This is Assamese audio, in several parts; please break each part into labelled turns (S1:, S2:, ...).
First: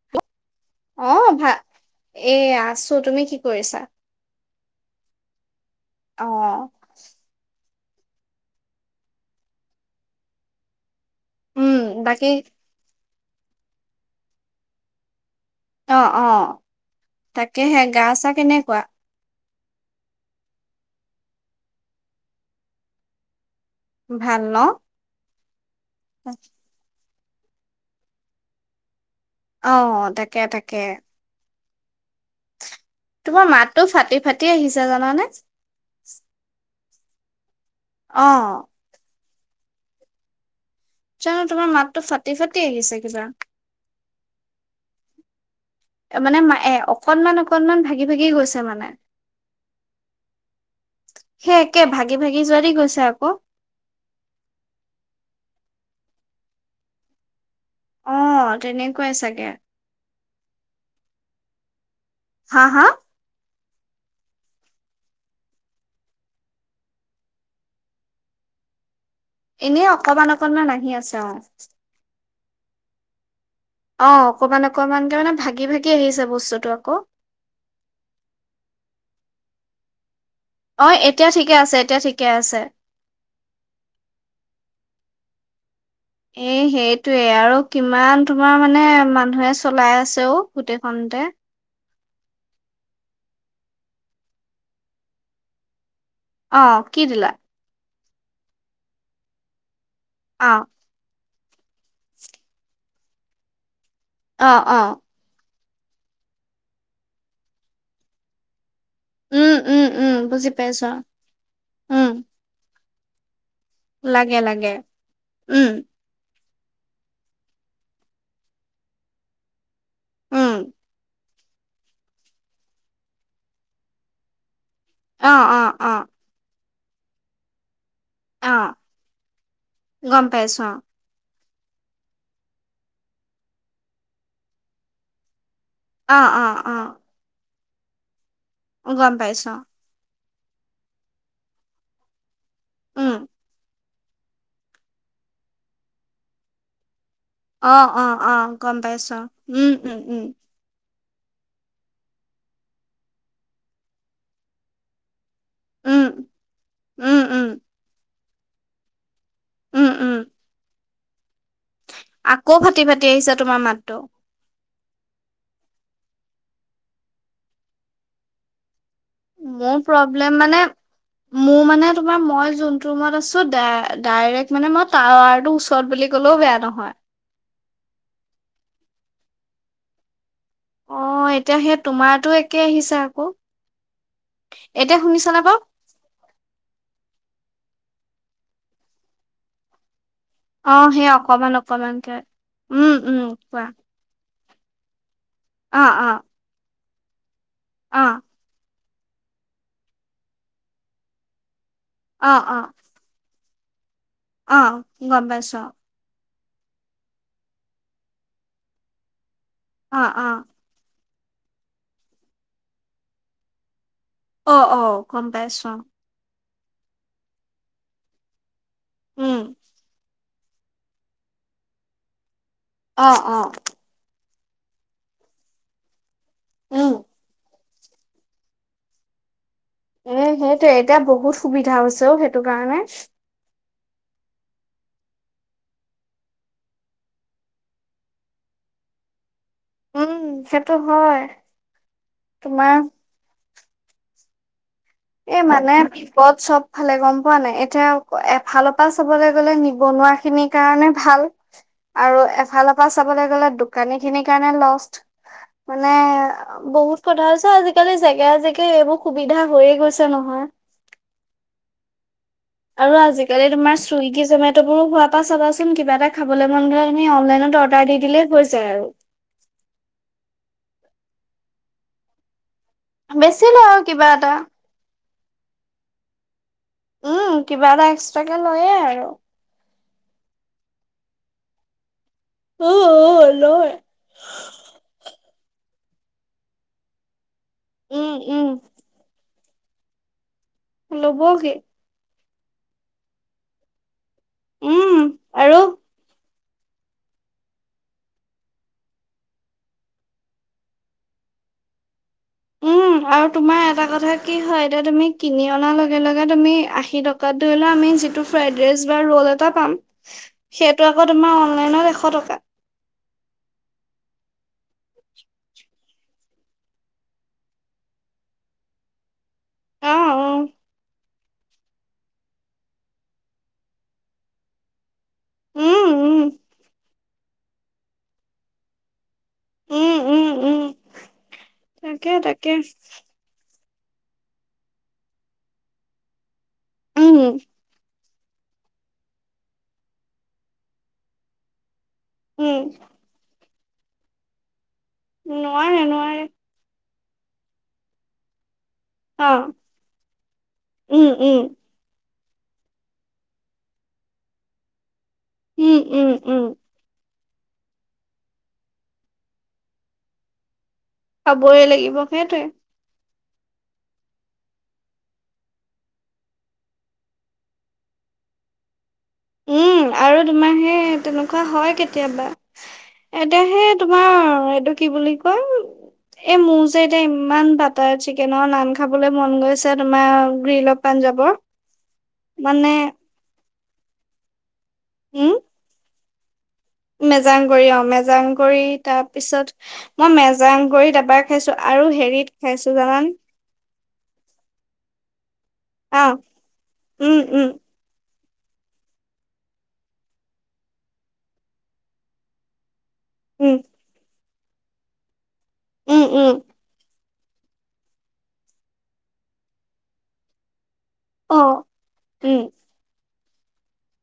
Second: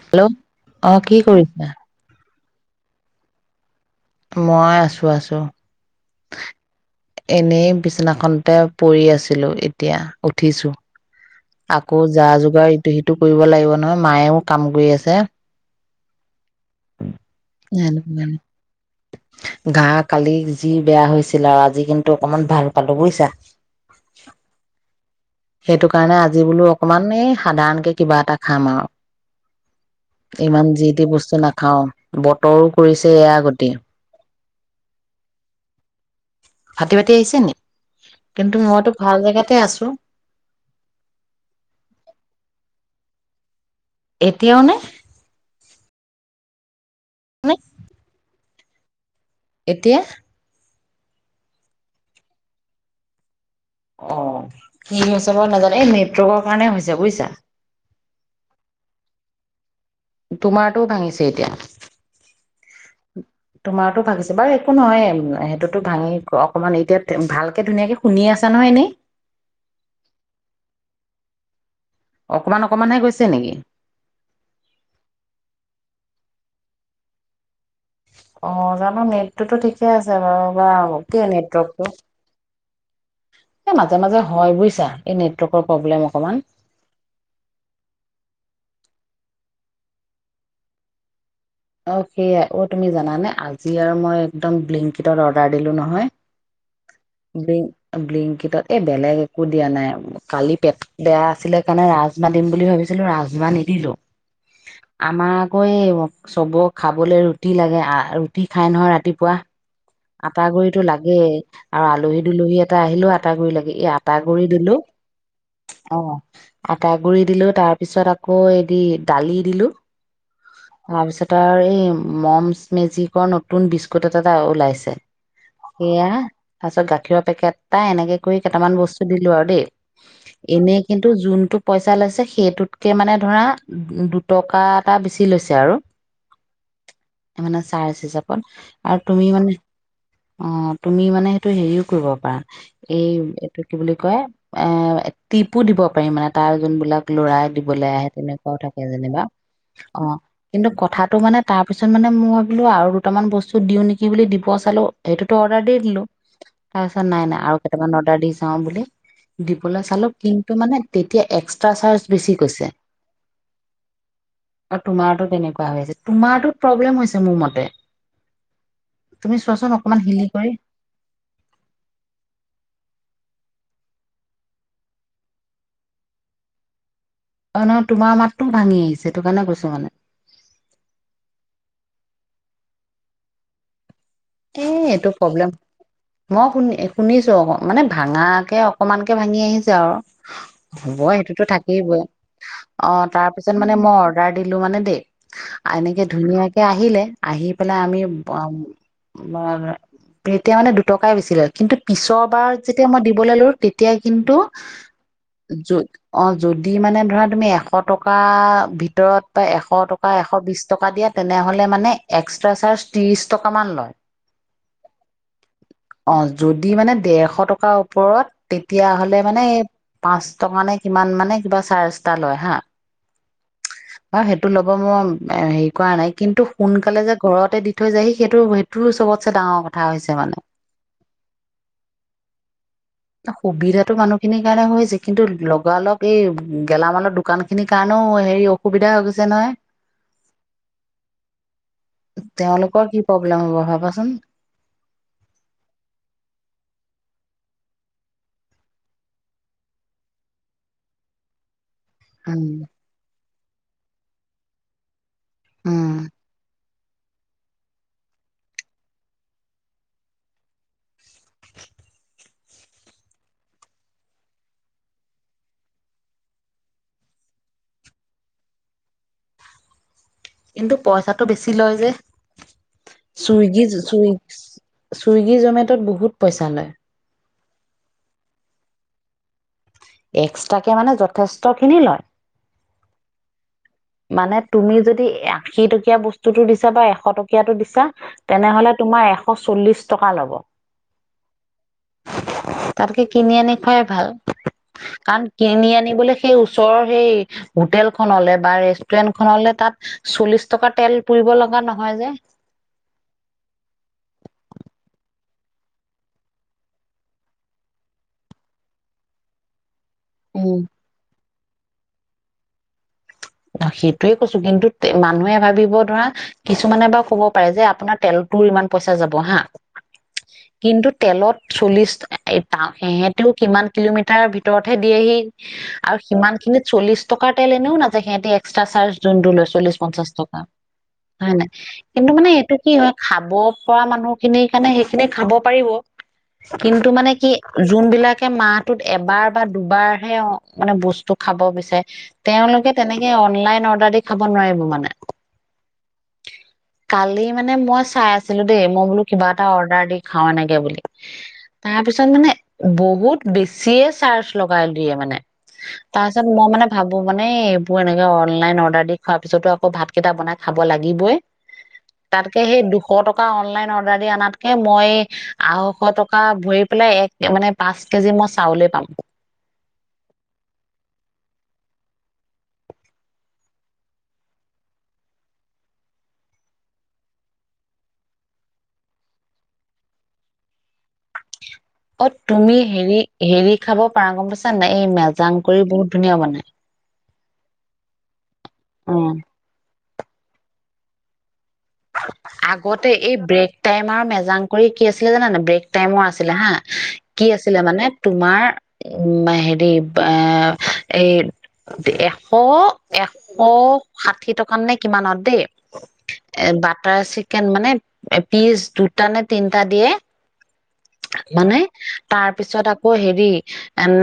S1: হেল্লো ' অহ কি কৰিছা?
S2: এই আছো তুমি কি কৰিছা?
S1: মই আছোঁ আছোঁ।
S2: অ' [inaudible]
S1: বিছনাখনতে পৰি আছিলোঁ এতিয়া উঠিছোঁ
S2: উম
S1: আকৌ যা
S2: বাকী
S1: যোগাৰ ইটো সিটো টো কৰিব লাগিব নহয় মায়েও কাম কৰি আছে [inaudible]
S2: অ' অ' [inaudible] তাকেহে
S1: এনে
S2: গা চা কেনেকুৱা
S1: গা কালি যি বেয়া হৈছিল আৰু আজি কিন্তু অকমান ভাল পালো বুজিছা [inaudible]
S2: ভাল ন [inaudible]
S1: সেইটো কাৰণে আজি বোলো অকমান মানে সাধাৰণকে কিবা এটা খাম
S2: অ তাকে
S1: আৰু [inaudible]
S2: তাকে
S1: ইমান যি দি বস্তু না খাও বতল কৰিছে এয়া আগতে [inaudible]
S2: কি আহিছা জানানে [inaudible]
S1: ভাটি ভাটতি আহিছে নি
S2: অ
S1: [inaudible] কিন্তু মইতো ভাল জেগাত তাতে আছো [inaudible]
S2: চোৱানো তোমাৰ মাতটো ফাটি ফাটি আহিছে কিবা [inaudible]
S1: এতিয়াও নে [inaudible]
S2: এ মানে মায়ে অকনমান
S1: নে
S2: অকনমান ভাগি ভাগি গৈছে [inaudible] মানে [inaudible]
S1: এতিয়া [inaudible]
S2: সেই একে ভাগি ভাগি যোৱাল গৈছে আকৌ [inaudible]
S1: অ' কি হৈছে বাৰু নাজানে। এই নেটৱৰ্কৰ কাৰণে হৈছে বুজিছা।
S2: অ' তেনেকুৱাই চাগে।
S1: তোমাৰটোও ভাঙিছে এতিয়া।
S2: হা, হা?
S1: তোমাৰতো ভাঙিছে বাৰু একো নহয়, সেইটোতো ভাঙি অকমান এতিয়া ভালকে ধুনীয়াকে শুনি আছা নহয়, এনে?
S2: এনে অকমান, অকনমান আহি আছে অ।
S1: অকমান, অকমানহে গৈছে নেকি?
S2: অ অকমান, অকমানকে মানে ভাগি-ভাগি আহিছে বস্তুটো আক।
S1: অ জানো নেটটোতো ঠিকে আছ ছে বাও
S2: অ
S1: বাও কি
S2: এতিয়া ঠিকে আছে
S1: নেটৱৰ্কটো,
S2: এতিয়া ঠিকে আছে
S1: এই মাজে মাজে হয় বুজিছা। এই নেটৱৰ্কৰ প্ৰব্লেম অকমান
S2: এ সেইটোৱে আৰু কিমান তোমাৰ মানে মান ধয়ে চলাই আছেও গোটেইখনতে।
S1: অ সেয়াই অ তুমি জানে আজি আৰু মই একদম ব্লিংকিটত অৰ্ডাৰ দিলোঁ নহয়।
S2: অ কি দিলা?
S1: ব্লেংকিতত, এই বেলেগ একো দিয়া নাই।
S2: অ
S1: কালি পেট বেয়া। ছিলে কাৰণে ৰাজমাহ দিম বুলি ভাবিছিলো ৰাজমাহ নিদিলো।
S2: অ অ।
S1: কৈ ব। চবক খাবলৈ ৰুটি লাগে, ৰুটি খাই নহয় ৰাত তিপুৱা।
S2: উম উম উম
S1: আটা
S2: বুজি
S1: গুৰিতটো
S2: পাইছো
S1: লাগেই আৰু
S2: উম
S1: আলহী দুলহী। এটা আহিলো আ এটা কৰি লাগে। এ আটা
S2: লাগে
S1: গুৰি
S2: লাগে
S1: দিলো।
S2: উম
S1: অ' আটা গুৰি দিলো। তাৰ পিছত আকৌ এদি দালি দিলো।
S2: উম
S1: তাৰপিছত। তাৰ এই মম্ছ মেজিকৰ নতুন বিস্কুট এটা এটা ওলাইছে।
S2: অ', অ', অ'।
S1: তাৰপিছত গাখীৰৰ পেকেট তাই এনেকে কৰি
S2: অ
S1: কেইটামান বস্তু দিলো আৰু দেই।
S2: গম পাইছো
S1: এনেই কিন্তু যোনটো। পইচা লৈছে সেইটোতকে মানে ধৰা দুটকা এটা বেছি লৈছে। আৰু
S2: অ', অ', অ'।
S1: তাৰ্জ হিচাপত।
S2: অ
S1: আৰু
S2: গম
S1: তুমি মানে।
S2: পাইছো
S1: অ' তুমি মানে সেইটো হেৰিও কৰিব পাৰা। এই
S2: উম
S1: এইটো। কি বুলি কয়, এ টিপো দিব পাৰি মানে তাৰ যোনবিলাক ল'ৰাই
S2: অ
S1: দিবলৈ
S2: অ
S1: আহে
S2: অ
S1: তেনেকুৱাও
S2: গম
S1: থাকে
S2: পাইছো
S1: যেনিবা।
S2: উম উম
S1: অ'
S2: উম
S1: কিন্তু কথাত ত মানে তাৰপিছত মানে মই ভাবিলো আৰু দুটামান বস্তু দিওঁ নেকি বুলি। পুৱা চালো এইটো। অৰ্ডাৰ দি দিলো
S2: উম
S1: তাৰ পিছত
S2: উম
S1: নাই নাই
S2: উম
S1: আৰু কেইটামান অৰ্ডাৰ দি। যাওঁ বুলি। দীপলা
S2: উম
S1: চালো
S2: উম
S1: কিন্তু মানে। তেতিয়া এক্স। এটা চাৰ্জ বেছি
S2: আকৌ
S1: গৈছে
S2: ফাটি ফাটি আহিছে তোমাৰ মাতটো
S1: আৰু তোমাৰতো তেনেকুৱা হৈ আছে। তোমাৰটো প্ৰব্লেম হৈছে মোৰ মতে। তুমি চোৱাচোন
S2: মোৰ
S1: অকমান হিলি
S2: প্ৰব্লেম
S1: কৰি
S2: মানে মোৰ মানে তোমাৰ মই জোনটো ৰুমত আছো। ডাইৰেক্ট মানে মই টাৱাৰ টো ওচৰত বুলি ক'লেও বেয়া নহয়।
S1: অহ নহয় তোমাৰ মাতটোও ভাঙি আহিছে সিটো কাৰণে কৈছো মানে।
S2: অ এতিয়া সেই তোমাৰো একে আহিছে আকৌ।
S1: এ
S2: এতিয়া
S1: এইটো
S2: শুনিছানে
S1: প্ৰব্লেম
S2: বাৰু?
S1: মই শুনি শুনিছো অকৌ। মানে ভাঙাকে অকমানকে ভাঙি আহিছে আৰু।
S2: অ
S1: হ'ব
S2: সেইয়া
S1: সেইটোতো
S2: অকমান
S1: থাকিবই
S2: অকমানকে
S1: অ
S2: উম উম
S1: তাৰ পিছত
S2: কোৱা।
S1: মানে মই অৰ্ডাৰ দিলো মানে দে।
S2: অ'
S1: এনেকে
S2: অ'
S1: ধুনীয়াকে আহিলে। আহি পেলাই আমি।
S2: অ'
S1: তোমাৰ এতিয়া মানে দুটকাই বেছি লয় কিন্তু। পিছৰ
S2: অ'
S1: বাৰ
S2: অ'
S1: যেতিয়া মই দিব ললো। এতিয়া কিন্তু
S2: অ' গম পাইছো
S1: অহ। যদি মানে ধৰা তুমি এশ টকা ভিতৰত। এশ টকা
S2: অ'
S1: এশ
S2: অ'
S1: বিশ টকা দিয়া। তেনেহলে মানে এক্সট্ৰা চাৰ্জ ত্ৰিছ টকামান লয়।
S2: অহ অহ গম পাইছো।
S1: অ যদি মানে ডেৰশ টকাৰ ওপৰত। তেতিয়া হ'লে
S2: উম
S1: মানে পাঁচ। টকা নে কিমান মানে কিবা চাৰ্জ এটা লয় হা
S2: অহ অহ।
S1: সেইটো ল'ব মই হেৰি কৰা নাই। কিন্তু
S2: উম
S1: সোনকালে যে ঘৰতে দি। থৈ যায় সেইটো। তোৰ চবছে ডাঙৰ কথা হৈছে
S2: এ
S1: মানে
S2: সেইটোৱে এতিয়া বহুত সুবিধা হৈছেও সেইটো কাৰণে
S1: সুবিধাতটো মানুহখিনিৰ কাৰণে হৈছে কিন্তু লগালগ এই গেলামালৰ দোকান খিনিৰ কাৰণেও হেৰি অসুবিধা হৈ গৈছে নহয়
S2: উম সেইটো হয়। তোমাৰ
S1: তেওঁলোকৰ কি প্ৰব্লেম হ'ব ভাবাচোন?
S2: এই মানে বিপদ চব ফালে গ'ম পোৱা নাই? এতিয়া এফালৰপা চবলৈ গ'লে নিবনুৱা খিনিৰ কাৰণে ভাল। আৰু
S1: উম
S2: এফালৰ পৰা চাবলৈ গ'লে দোকানী খিনিৰ কাৰণে লষ্ট।
S1: উম
S2: মানে বহুত কথা হৈছ আজিকালি জেগাই জেগাই এইবোৰ সুবিধা হৈয়ে গৈছে আছে নহয়। আৰু আজিকালি তোমাৰ চুইগি জমেটোবোৰো হোৱাৰ পৰা চাবাচোন কিবা এ খাবলৈ মন গ'লে আমি অনলাইনত অৰ্ডাৰ দি দিলেই আৰু হয় যায়।
S1: টো পইচাটো বেছি লয় যে?
S2: বেচিলে আৰু কিবা এটা
S1: চুইগী জমেট'ত বহুত পইচা লয়।
S2: উম কিবা এটা এক্সট্ৰাকে লয়ে আৰু।
S1: এক্সট্ৰাকে মানে যথেষ্ট খিনি লয়।
S2: [unintelligible] লয়।
S1: মানে তুমি যদি আশী টকীয়া বস্তুতো দিছা বা এশ টক কীয়া দিছা,
S2: উম উম
S1: তেনেহলে তোমাৰ এ এশ চল্লিশ টকা ল'ব।
S2: ল'বগে।
S1: তাতকে কিনি আনি খুৱাই ভাল।
S2: উম
S1: কাৰণ
S2: আৰু
S1: কিনি আনিবলৈ সেই ওচৰৰ হেই হোটেলখননলে বা ৰে ষ্টুৰেন্টখনলে তাত চল্লিশ টকা তেল পুৰিব লগা নহয় যে।
S2: উম। আৰু তোমাৰ এটা কথা কি হয়, এতিয়া তুমি কিনি অনাৰ লগে লগে তুমি আশী টকাত ধৰি লোৱা আমি যিটো ফ্ৰাইড ৰাইচ বা ৰ'ল এটা পাম
S1: উম
S2: সেইটো আকৌ তোমাৰ অন অনলাইনত এশ টকা।
S1: অ', সেইটোয়ে কৈছো। কিন্তু তে-মানুহে ভাবিব ধৰা কিছুমানে বাৰু কব পাৰে যে আপোনাৰ তেলতোও ইমান পইচা যাব হা।
S2: অ অ
S1: কিন্তু তেলত চল্লিশ [unintelligible] সেহেতেও কিমান কিলোমিটাৰ ভিতৰতহে দিয়েহি
S2: উম
S1: আৰু
S2: উম
S1: সিমানখিনত চল্লিশ টকাৰ তেল এনেও না যায়। সিহতে এক্সটা চাৰ্জ যোনটো লয়
S2: উম
S1: চল্লিশ-পঞ্চাশ
S2: উম
S1: টকা,
S2: উম
S1: হয়নে নাই। কিন্তু
S2: তাকে
S1: মানে
S2: তাকে
S1: এইটো কি হয় খাব খোৱা মানুহ খিনিৰ কাৰণে সেইখিনি খাব পাৰিব। কিন্তু মানে কি
S2: উম
S1: জোনবিলাক কে মাহটোত এবাৰ বা দুবাৰ হে অ', মানে বস্তু খাব বিচাৰে
S2: উম।
S1: তেওঁলোকে তেনেকে অনলাইন অৰ্ডাৰ দি খাব নোৱাৰিব মানে।
S2: নোৱাৰে নোৱাৰে।
S1: কালি মানে মই চাই আছিলোঁ দেই, মই বোলো কিবা
S2: অ
S1: এটা অৰ্ডাৰ দি খাওঁ এনেকে বুলি,
S2: উম উম
S1: তাৰ পিছত মানে বহুত বেছিয়ে চাৰ্জ লগাই দিয়ে মানে।
S2: উম
S1: তাৰ
S2: উম
S1: পিছত
S2: উম
S1: মই মানে ভাবো মানে মোৰ এনেকে অনলাইন অৰ্ডাৰ দি খোৱাৰ পিছতো আকৌ ভাতকেইটা বনাই খাব ব লাগিবই
S2: খাবই লাগিব
S1: তাতকে
S2: সেইটোৱে
S1: সেই দুশ টকা অনলাইন অৰ্ডাৰ দি আনাতকে মই আঢ়ৈশ টকা ভৰি পেলাই এক মানে পাঁচ কেজি মই চাউলে পাম।
S2: উম আৰু তোমাৰ সেই তেনেকুৱা হয় কেতিয়াবা। এতিয়া সেই তোমাৰ এইটো কি বুলি কয় এই মোৰ যে এতিয়া ইমান বাটাৰ চিকেনৰ নান খাবলৈ মন গৈছে তোমাৰ গ্ৰীল অফ পাঞ্জাৱৰ।
S1: অ' তুমি
S2: মানে
S1: হেৰি হেৰি খাব পাৰা গম পাইছে। নাই এই মেজাংকৰি বহু ধুনীয়া বনাই।
S2: মেজাংকৰি অ' মেজাংকৰি। তাৰ
S1: অ
S2: পিছত মই মেজাংকৰিত এবাৰ খাইছোঁ। আৰু হেৰিত খাইছো
S1: আগতে
S2: জানান
S1: এই ব্ৰেক টাইম আৰু মেজাংকৰি কি আছিলে জানা নে নাই ব্ৰেক ক টাইমৰ
S2: অ
S1: আছিলে হা,
S2: উম
S1: কি
S2: উম
S1: আছিলে মানে তোমাৰ উম হেৰি এ এই এশ এশ
S2: উম
S1: ষাঠি টকা মানত নে কিমানত দেই।
S2: উম উম।
S1: এ বাটাৰ চিকেন মানে পিচ দুটা নে তিনটা দিয়ে
S2: অ
S1: মানে
S2: উম
S1: তাৰপিছত আকৌ হেৰি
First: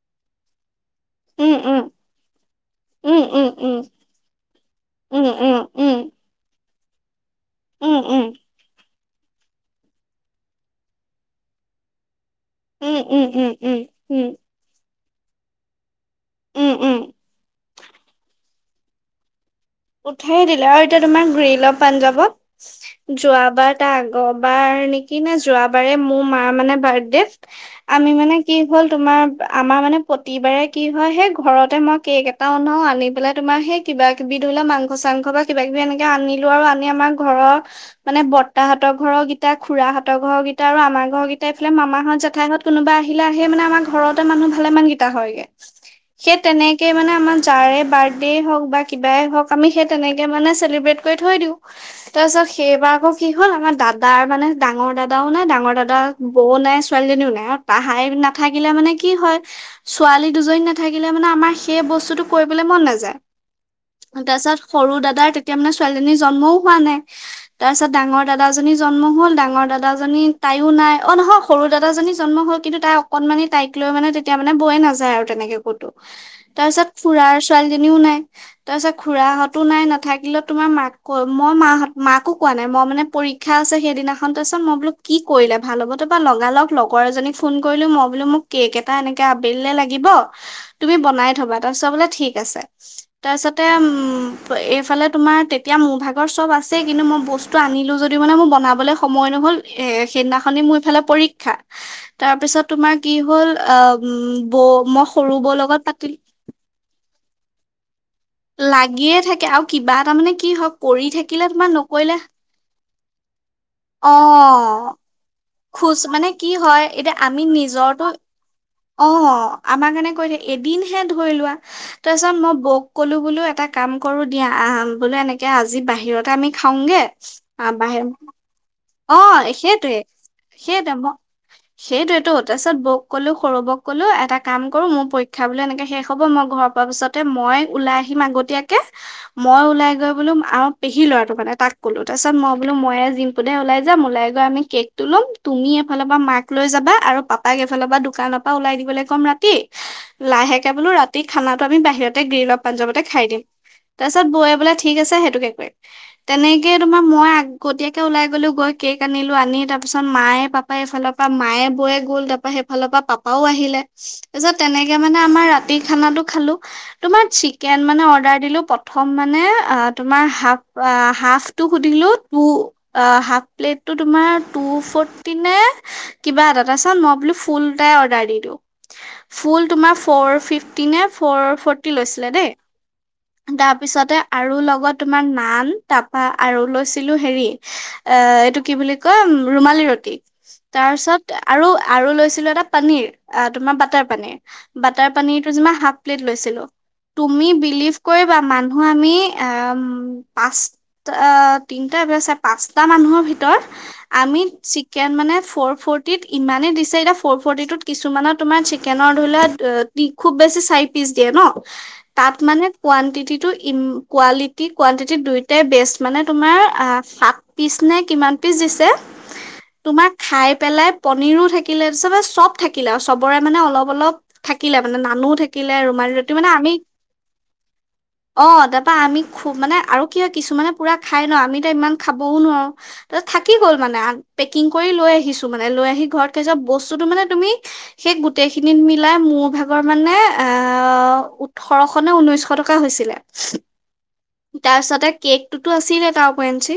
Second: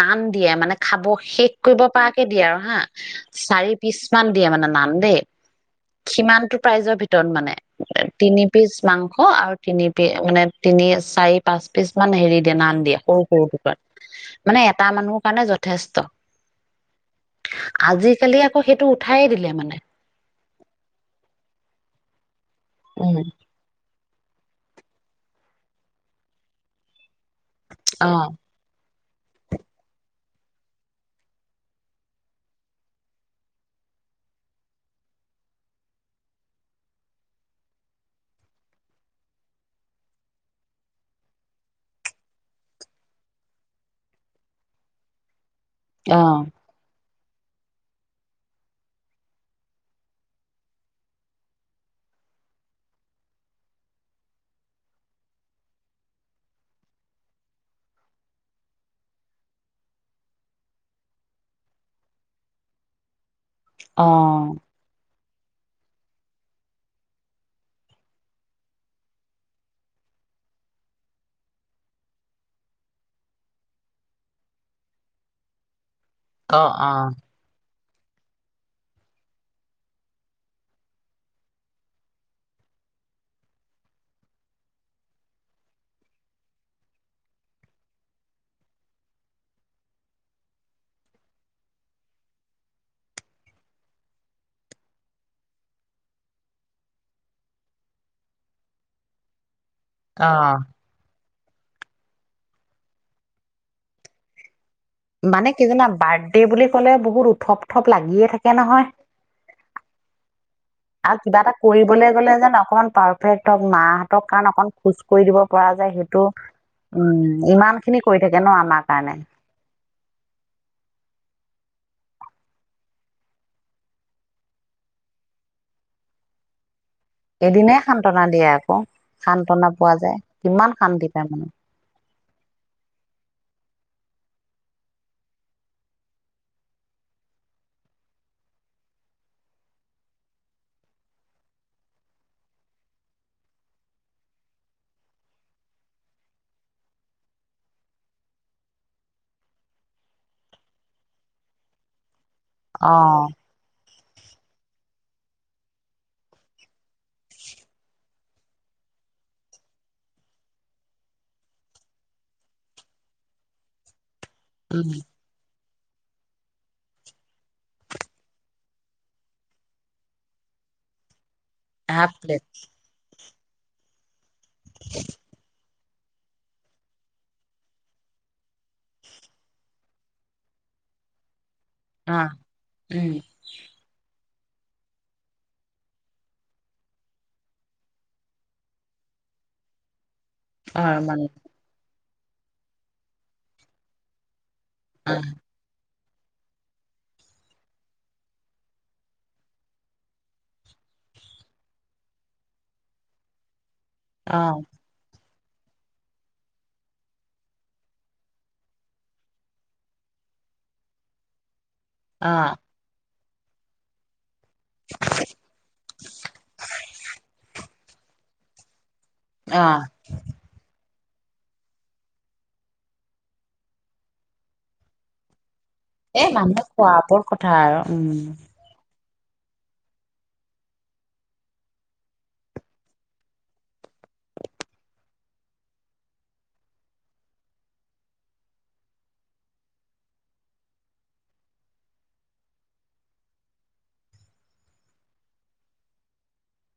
S1: নান দিয়ে মানে খাব শেষ
S2: উম
S1: কৰিব
S2: উম
S1: পৰাকে দিয়ে আৰু হা।
S2: উম
S1: চাৰি
S2: উম
S1: পিচ মান দিয়ে মানে নান দেই।
S2: উম উম উম উম
S1: সিমানটো প্ৰাইজৰ ভিত মানে
S2: উম উম
S1: তিনি
S2: উম
S1: পিচ মাংস আৰু তিনিপি মানে তিনি চাৰি পাঁচ পিচ মান হেৰি নান দিয়ে সৰু
S2: উম উম
S1: সৰু
S2: উম
S1: টুকুৰাত।
S2: উম
S1: মানে এটা মানুহৰ কাৰণে যথেষ্ট।
S2: উম উম।
S1: আজিকালি আকৌ সেইটো উঠাইয়ে দিলে মানে।
S2: উঠাইয়ে দিলে আৰু এতিয়া তোমাৰ গ্ৰীল অফ পাঞ্জাৱৰ
S1: উম
S2: যোৱাবাৰ তা আ গবাৰ নেকি নে যোৱাবাৰে মোৰ মাৰ মানে বাৰ্থডেত আমি
S1: অ',
S2: মানে কি হ'ল তোমাৰ আমাৰ মানে প্ৰতিবাৰে কি হয়, সেই ঘৰতে মই কেক এটা অনাও, আনি পেলাই তোমাৰ সেই কিবা কিবি ধৰি লোৱা মাংস-চাংস বা কিবা কিবি এনেকে আনিলো আৰু আনি আমাৰ ঘৰৰ মানে বৰ্তাহঁতৰ ঘৰৰকেইটা, খুৰাহঁতৰ ঘৰৰ কেইটা, আৰু আমাৰ ঘৰৰকেইটা, এইফালে মামাহঁত, জেঠাইহঁত কোনোবা আহিলে আহে মানে আমাৰ ঘৰতে মানুহ ভালেমানকেইটা হয়গে। সেই
S1: অ',
S2: তেনেকেই মানে যাৰেই বাৰ্থডে হওঁক বা কিবা কিবাই হওঁক, আমি সেই তেনেকেই মানে চেলিব্ৰেট কৰি থৈ দিওঁ, তাৰ পিছত সেইবাৰ আকৌ কি হ'ল, আমাৰ দাদাৰ মানে ডাঙৰ দাদাও নাই, ডাঙৰ দাদা বৌও নাই, ছোৱালীজনীও নাই আৰু তাহাই নাথাকিলে মানে কি হয় ছোৱালী দুজনী নাথাকিলে মানে আমাৰ সেই বস্তুটো কৰিবলৈ মন নাযায়। তাৰ
S1: অ'।
S2: পিছত সৰু দাদাৰ তেত তেতিয়া মানে ছোৱালীজনী জন্মও হোৱা নাই, তাৰপিছত ডাঙৰ দাদাজনী জন্ম হ'ল, ডাঙৰ দাদাজনী তাইও নাই, অ' নহয় সৰু দাদাজনী জন্ম হ'ল, কিন্তু তাই অকণমানি তাইক লৈ মানে তেতিয়া মানে বৌয়ে নাযায় আৰু তেনেকে ক'তো। তাৰ
S1: অ',
S2: পিছত
S1: অ',
S2: খুৰাৰ ছোৱালী জনীও নাই। তাৰপাছত খুৰাহঁতো নাই, নাথাকিলেও তোমাৰ মাক কৈ মই মাহঁত-মাকো কোৱা নাই, মই মানে পৰীক্ষা আছে সেইদিনাখন, তাৰপাছত মই বুলো কি কৰিলে ভাল হ'ব, তাৰপৰা লগালগ লগৰ এজনীক ফোন কৰিলোঁ, মই বোলো মোক কেক এটা এনেকে আবেলিলৈ লাগিব, তুমি বনাই থ'বা, তাৰপাছত বোলে ঠিক আছে। তাৰপিছতে এইফালে তোমাৰ তেতিয়া মোৰ ভাগৰ চব আছেই, কিন্তু মই বস্তু আনিলোঁ যদিও মানে মোৰ বনাবলৈ সময় নহ'ল এ
S1: অ'।
S2: সেইদিনাখনি মোৰ ইফালে পৰীক্ খা, তাৰপিছত তোমাৰ কি হ'ল আ
S1: মানে কি জানা বাৰ্থডে বুলি ক'লে বহুত উথপ উথপ লাগিয়ে থাকে নহয়।
S2: লাগিয়ে থাকে আৰু কিবা এটা মানে কি হওঁক কৰি
S1: আৰু কিবা
S2: থাকিলে
S1: এটা
S2: তোমাৰ
S1: কৰিবলৈ
S2: নকৰিলে
S1: গ'লে যেন অকমান পাৰফেক্ট তাক মাহঁতৰ কাৰণে অকন সুছ কৰি দিব পৰা যায়
S2: খুচ
S1: সেইটো
S2: মানে কি হয়, এতিয়া আমি
S1: উম ইমান খিনি
S2: নিজৰটো,
S1: কৰি থাকে ন আমাৰ
S2: অ'
S1: কাৰণে
S2: আমাৰ কাৰণে কৈ দিয়ে, এদিনহে ধৰি লোৱা তাৰপিছত মই বৌ ক'লোঁ বোলো এটা কাম কৰোঁ দিয়া বোলো আহা এনেকৈ আজি বাহিৰতে আমি খাওঁগৈ
S1: এদিনে সান্তনা দিয়ে আকৌ
S2: অ
S1: সান্তনা পোৱা
S2: সেইটোৱে
S1: যায়। কিমান শান্তি পায় মানে
S2: সেইটোটো তাৰ পিছত বৌক ক'লো সৰু বৌক ক'লো, এটা কাম কৰো মোৰ পৰীক্ষা বোলো এনেকে শেষ হ'ব, মই ঘৰৰ পোৱা পিছতে মই ওলাই আহিম আগতীয়াকে, মই ওলাই গৈ বোলো আমাৰ পেহী লৰাটো মানে তাক ক'লো, তাৰ পিছত মই বোলো ময়ে জিম্পুদায়ে ওলাই যাম, ওলাই গৈ আমি কে'ক টো লম, তুমি এফালৰ পৰা মাক লৈ যাবা, আৰু পাপাক এফালৰ পৰা দোকানৰ পৰা ওলাই দিবলৈ ক'ম ৰাতি, লাহেকে বোলো ৰাতি খানাটো আমি বাহিৰত গ্ৰীণ অৱ
S1: অ
S2: পাঞ্জাৱতে খাই দিম। তাৰ পিছত বৈ বোলে ঠিক আছে সেইটোকে কৰিম, তেনেকে তোমাৰ মই আগতীয়াকে ওলাই গ'লো, গৈ কেক আনিলো আনি তাৰ তাৰপিছত মায়ে পাপাই এইফালৰপা, মায়ে বৌয়ে গ'ল, তাৰপা সেইফালৰ পৰা পাপাওঁ আহিলে তাপিছত
S1: উম
S2: তেনেকে মানে আমাৰ ৰা তি খানাটো খালোঁ, তোমাৰ চিকেন মানে অৰ্দাৰ দিলোঁ প্ৰথম মানে আ তোমাৰ হাফ আ হাফ তো
S1: হাফ
S2: সুধিলো
S1: প্লেট
S2: টু অ হাফ প্লেটটো তোমাৰ টু ফৰ্টি নে কিবা এটা তাছত মই ভাবিলো ফুল এটাকে অৰ্ডাৰ কৰি দিওঁ, ফুল তোমাৰ ফ'ৰ ফিফটি নে ফ'ৰ ফ'ৰটি
S1: অ
S2: লৈছিলে দেই,
S1: উম
S2: তাৰ পিছতে আৰু লগত তোমাৰ নান তাপা আৰু লৈছিলোঁ হেৰি অ', এইটো কি বুলি কয় ৰুমালী ৰুটি।
S1: অ
S2: তাৰ
S1: মানে
S2: পিছত আৰু আৰু লৈছিলোঁ এটা পনীৰ, তোমাৰ বাটাৰ পনীৰ। বাটাৰ
S1: অ
S2: পনীতো যিমান হাফ প্লেট লৈছিলোঁ, তুমি বিলিভ কৰিবা মানুহ আমি অম, পাঁচ অ', তিনতা [unintelligible] পাঁচটা মানুহৰ ভিতৰত
S1: অ
S2: আমি চিকেন মানে ফ'ৰ ফৰ্টিত ইমানেই দিছে এতিয়া ফ'ৰ ফৰ্টিটোত কিছুমানৰ তোমাৰ চিকেনৰ ধৰি খুব বেছি চাৰি পিচ দিয়ে ন'।
S1: অ
S2: তাত মানে কোৱান্টিতি টো ইম কোৱালি কি কোৱণ্টিটি দুইটাই বেষ্ট মানে তোমাৰ অহ, সাত পিচ নে কিমান পিচ দিছে।
S1: অ
S2: তোমাৰ খাই পেলাই পনীৰো থাকিলে চব থাকিলে আৰু চবৰে মানে অলপ অলপ থাকিলে, মানে নানো থাকিল
S1: এ মানুহে খোৱা ওপৰত কথা আৰু উম।
S2: পা আমি খুব মানে আৰু কি হয় কিছু মানে পুৰা খাই ন আমিটো ইমান খাবও নোৱাৰোঁ তাৰপিছত থাকি গ'ল। মানে পেকিং কৰি লৈ আহিছোঁ মানে, লৈ আহি ঘৰত খাইছো বস্তুতো মানে তুমি সেই গোটেই খিনি মিলাই মোৰ ভাগৰ মানে অ', ওঠৰস নে ঊনৈশ টকা হৈছিলে তাৰপিছতে কেকটোটো আছিলে উপৰিঞ্চি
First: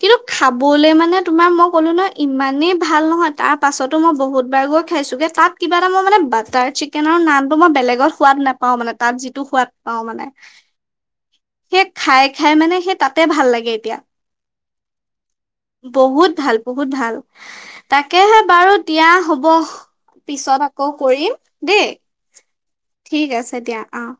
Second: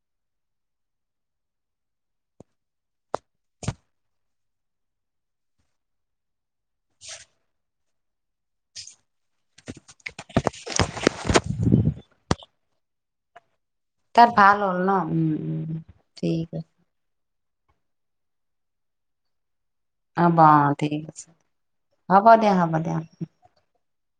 S2: কিন্তু খাবলে মানে তোমাক মই ক'লোঁ নহয় ইমানেই ভাল নহয় তাৰ পাছতো মই বহুতবাৰ গৈ খাইছোঁগে তাত কিবা এটা মই মানে বাটাৰ চিকেনৰ নামটো মই বেলেগ আগত সোৱাদ নাপাওঁ মানে তাত যিটো সোৱাদ পাওঁ মানে, সেই খাই খাই মানে সেই তাতে ভাল লাগে। এতিয়া
S1: তাত ভাল হ'ল ন' উম।
S2: বহুত
S1: ঠিক
S2: ভাল,
S1: আছে
S2: বহুত ভাল। তাকেহে বাৰু দিয়া হ'ব।
S1: হ'ব অ
S2: পিছত আকৌ
S1: ঠিক আছে
S2: কৰিম, দেই।
S1: হ'ব দিয়া হ'ব দিয়া
S2: ঠিক আছে দিয়া, অ'।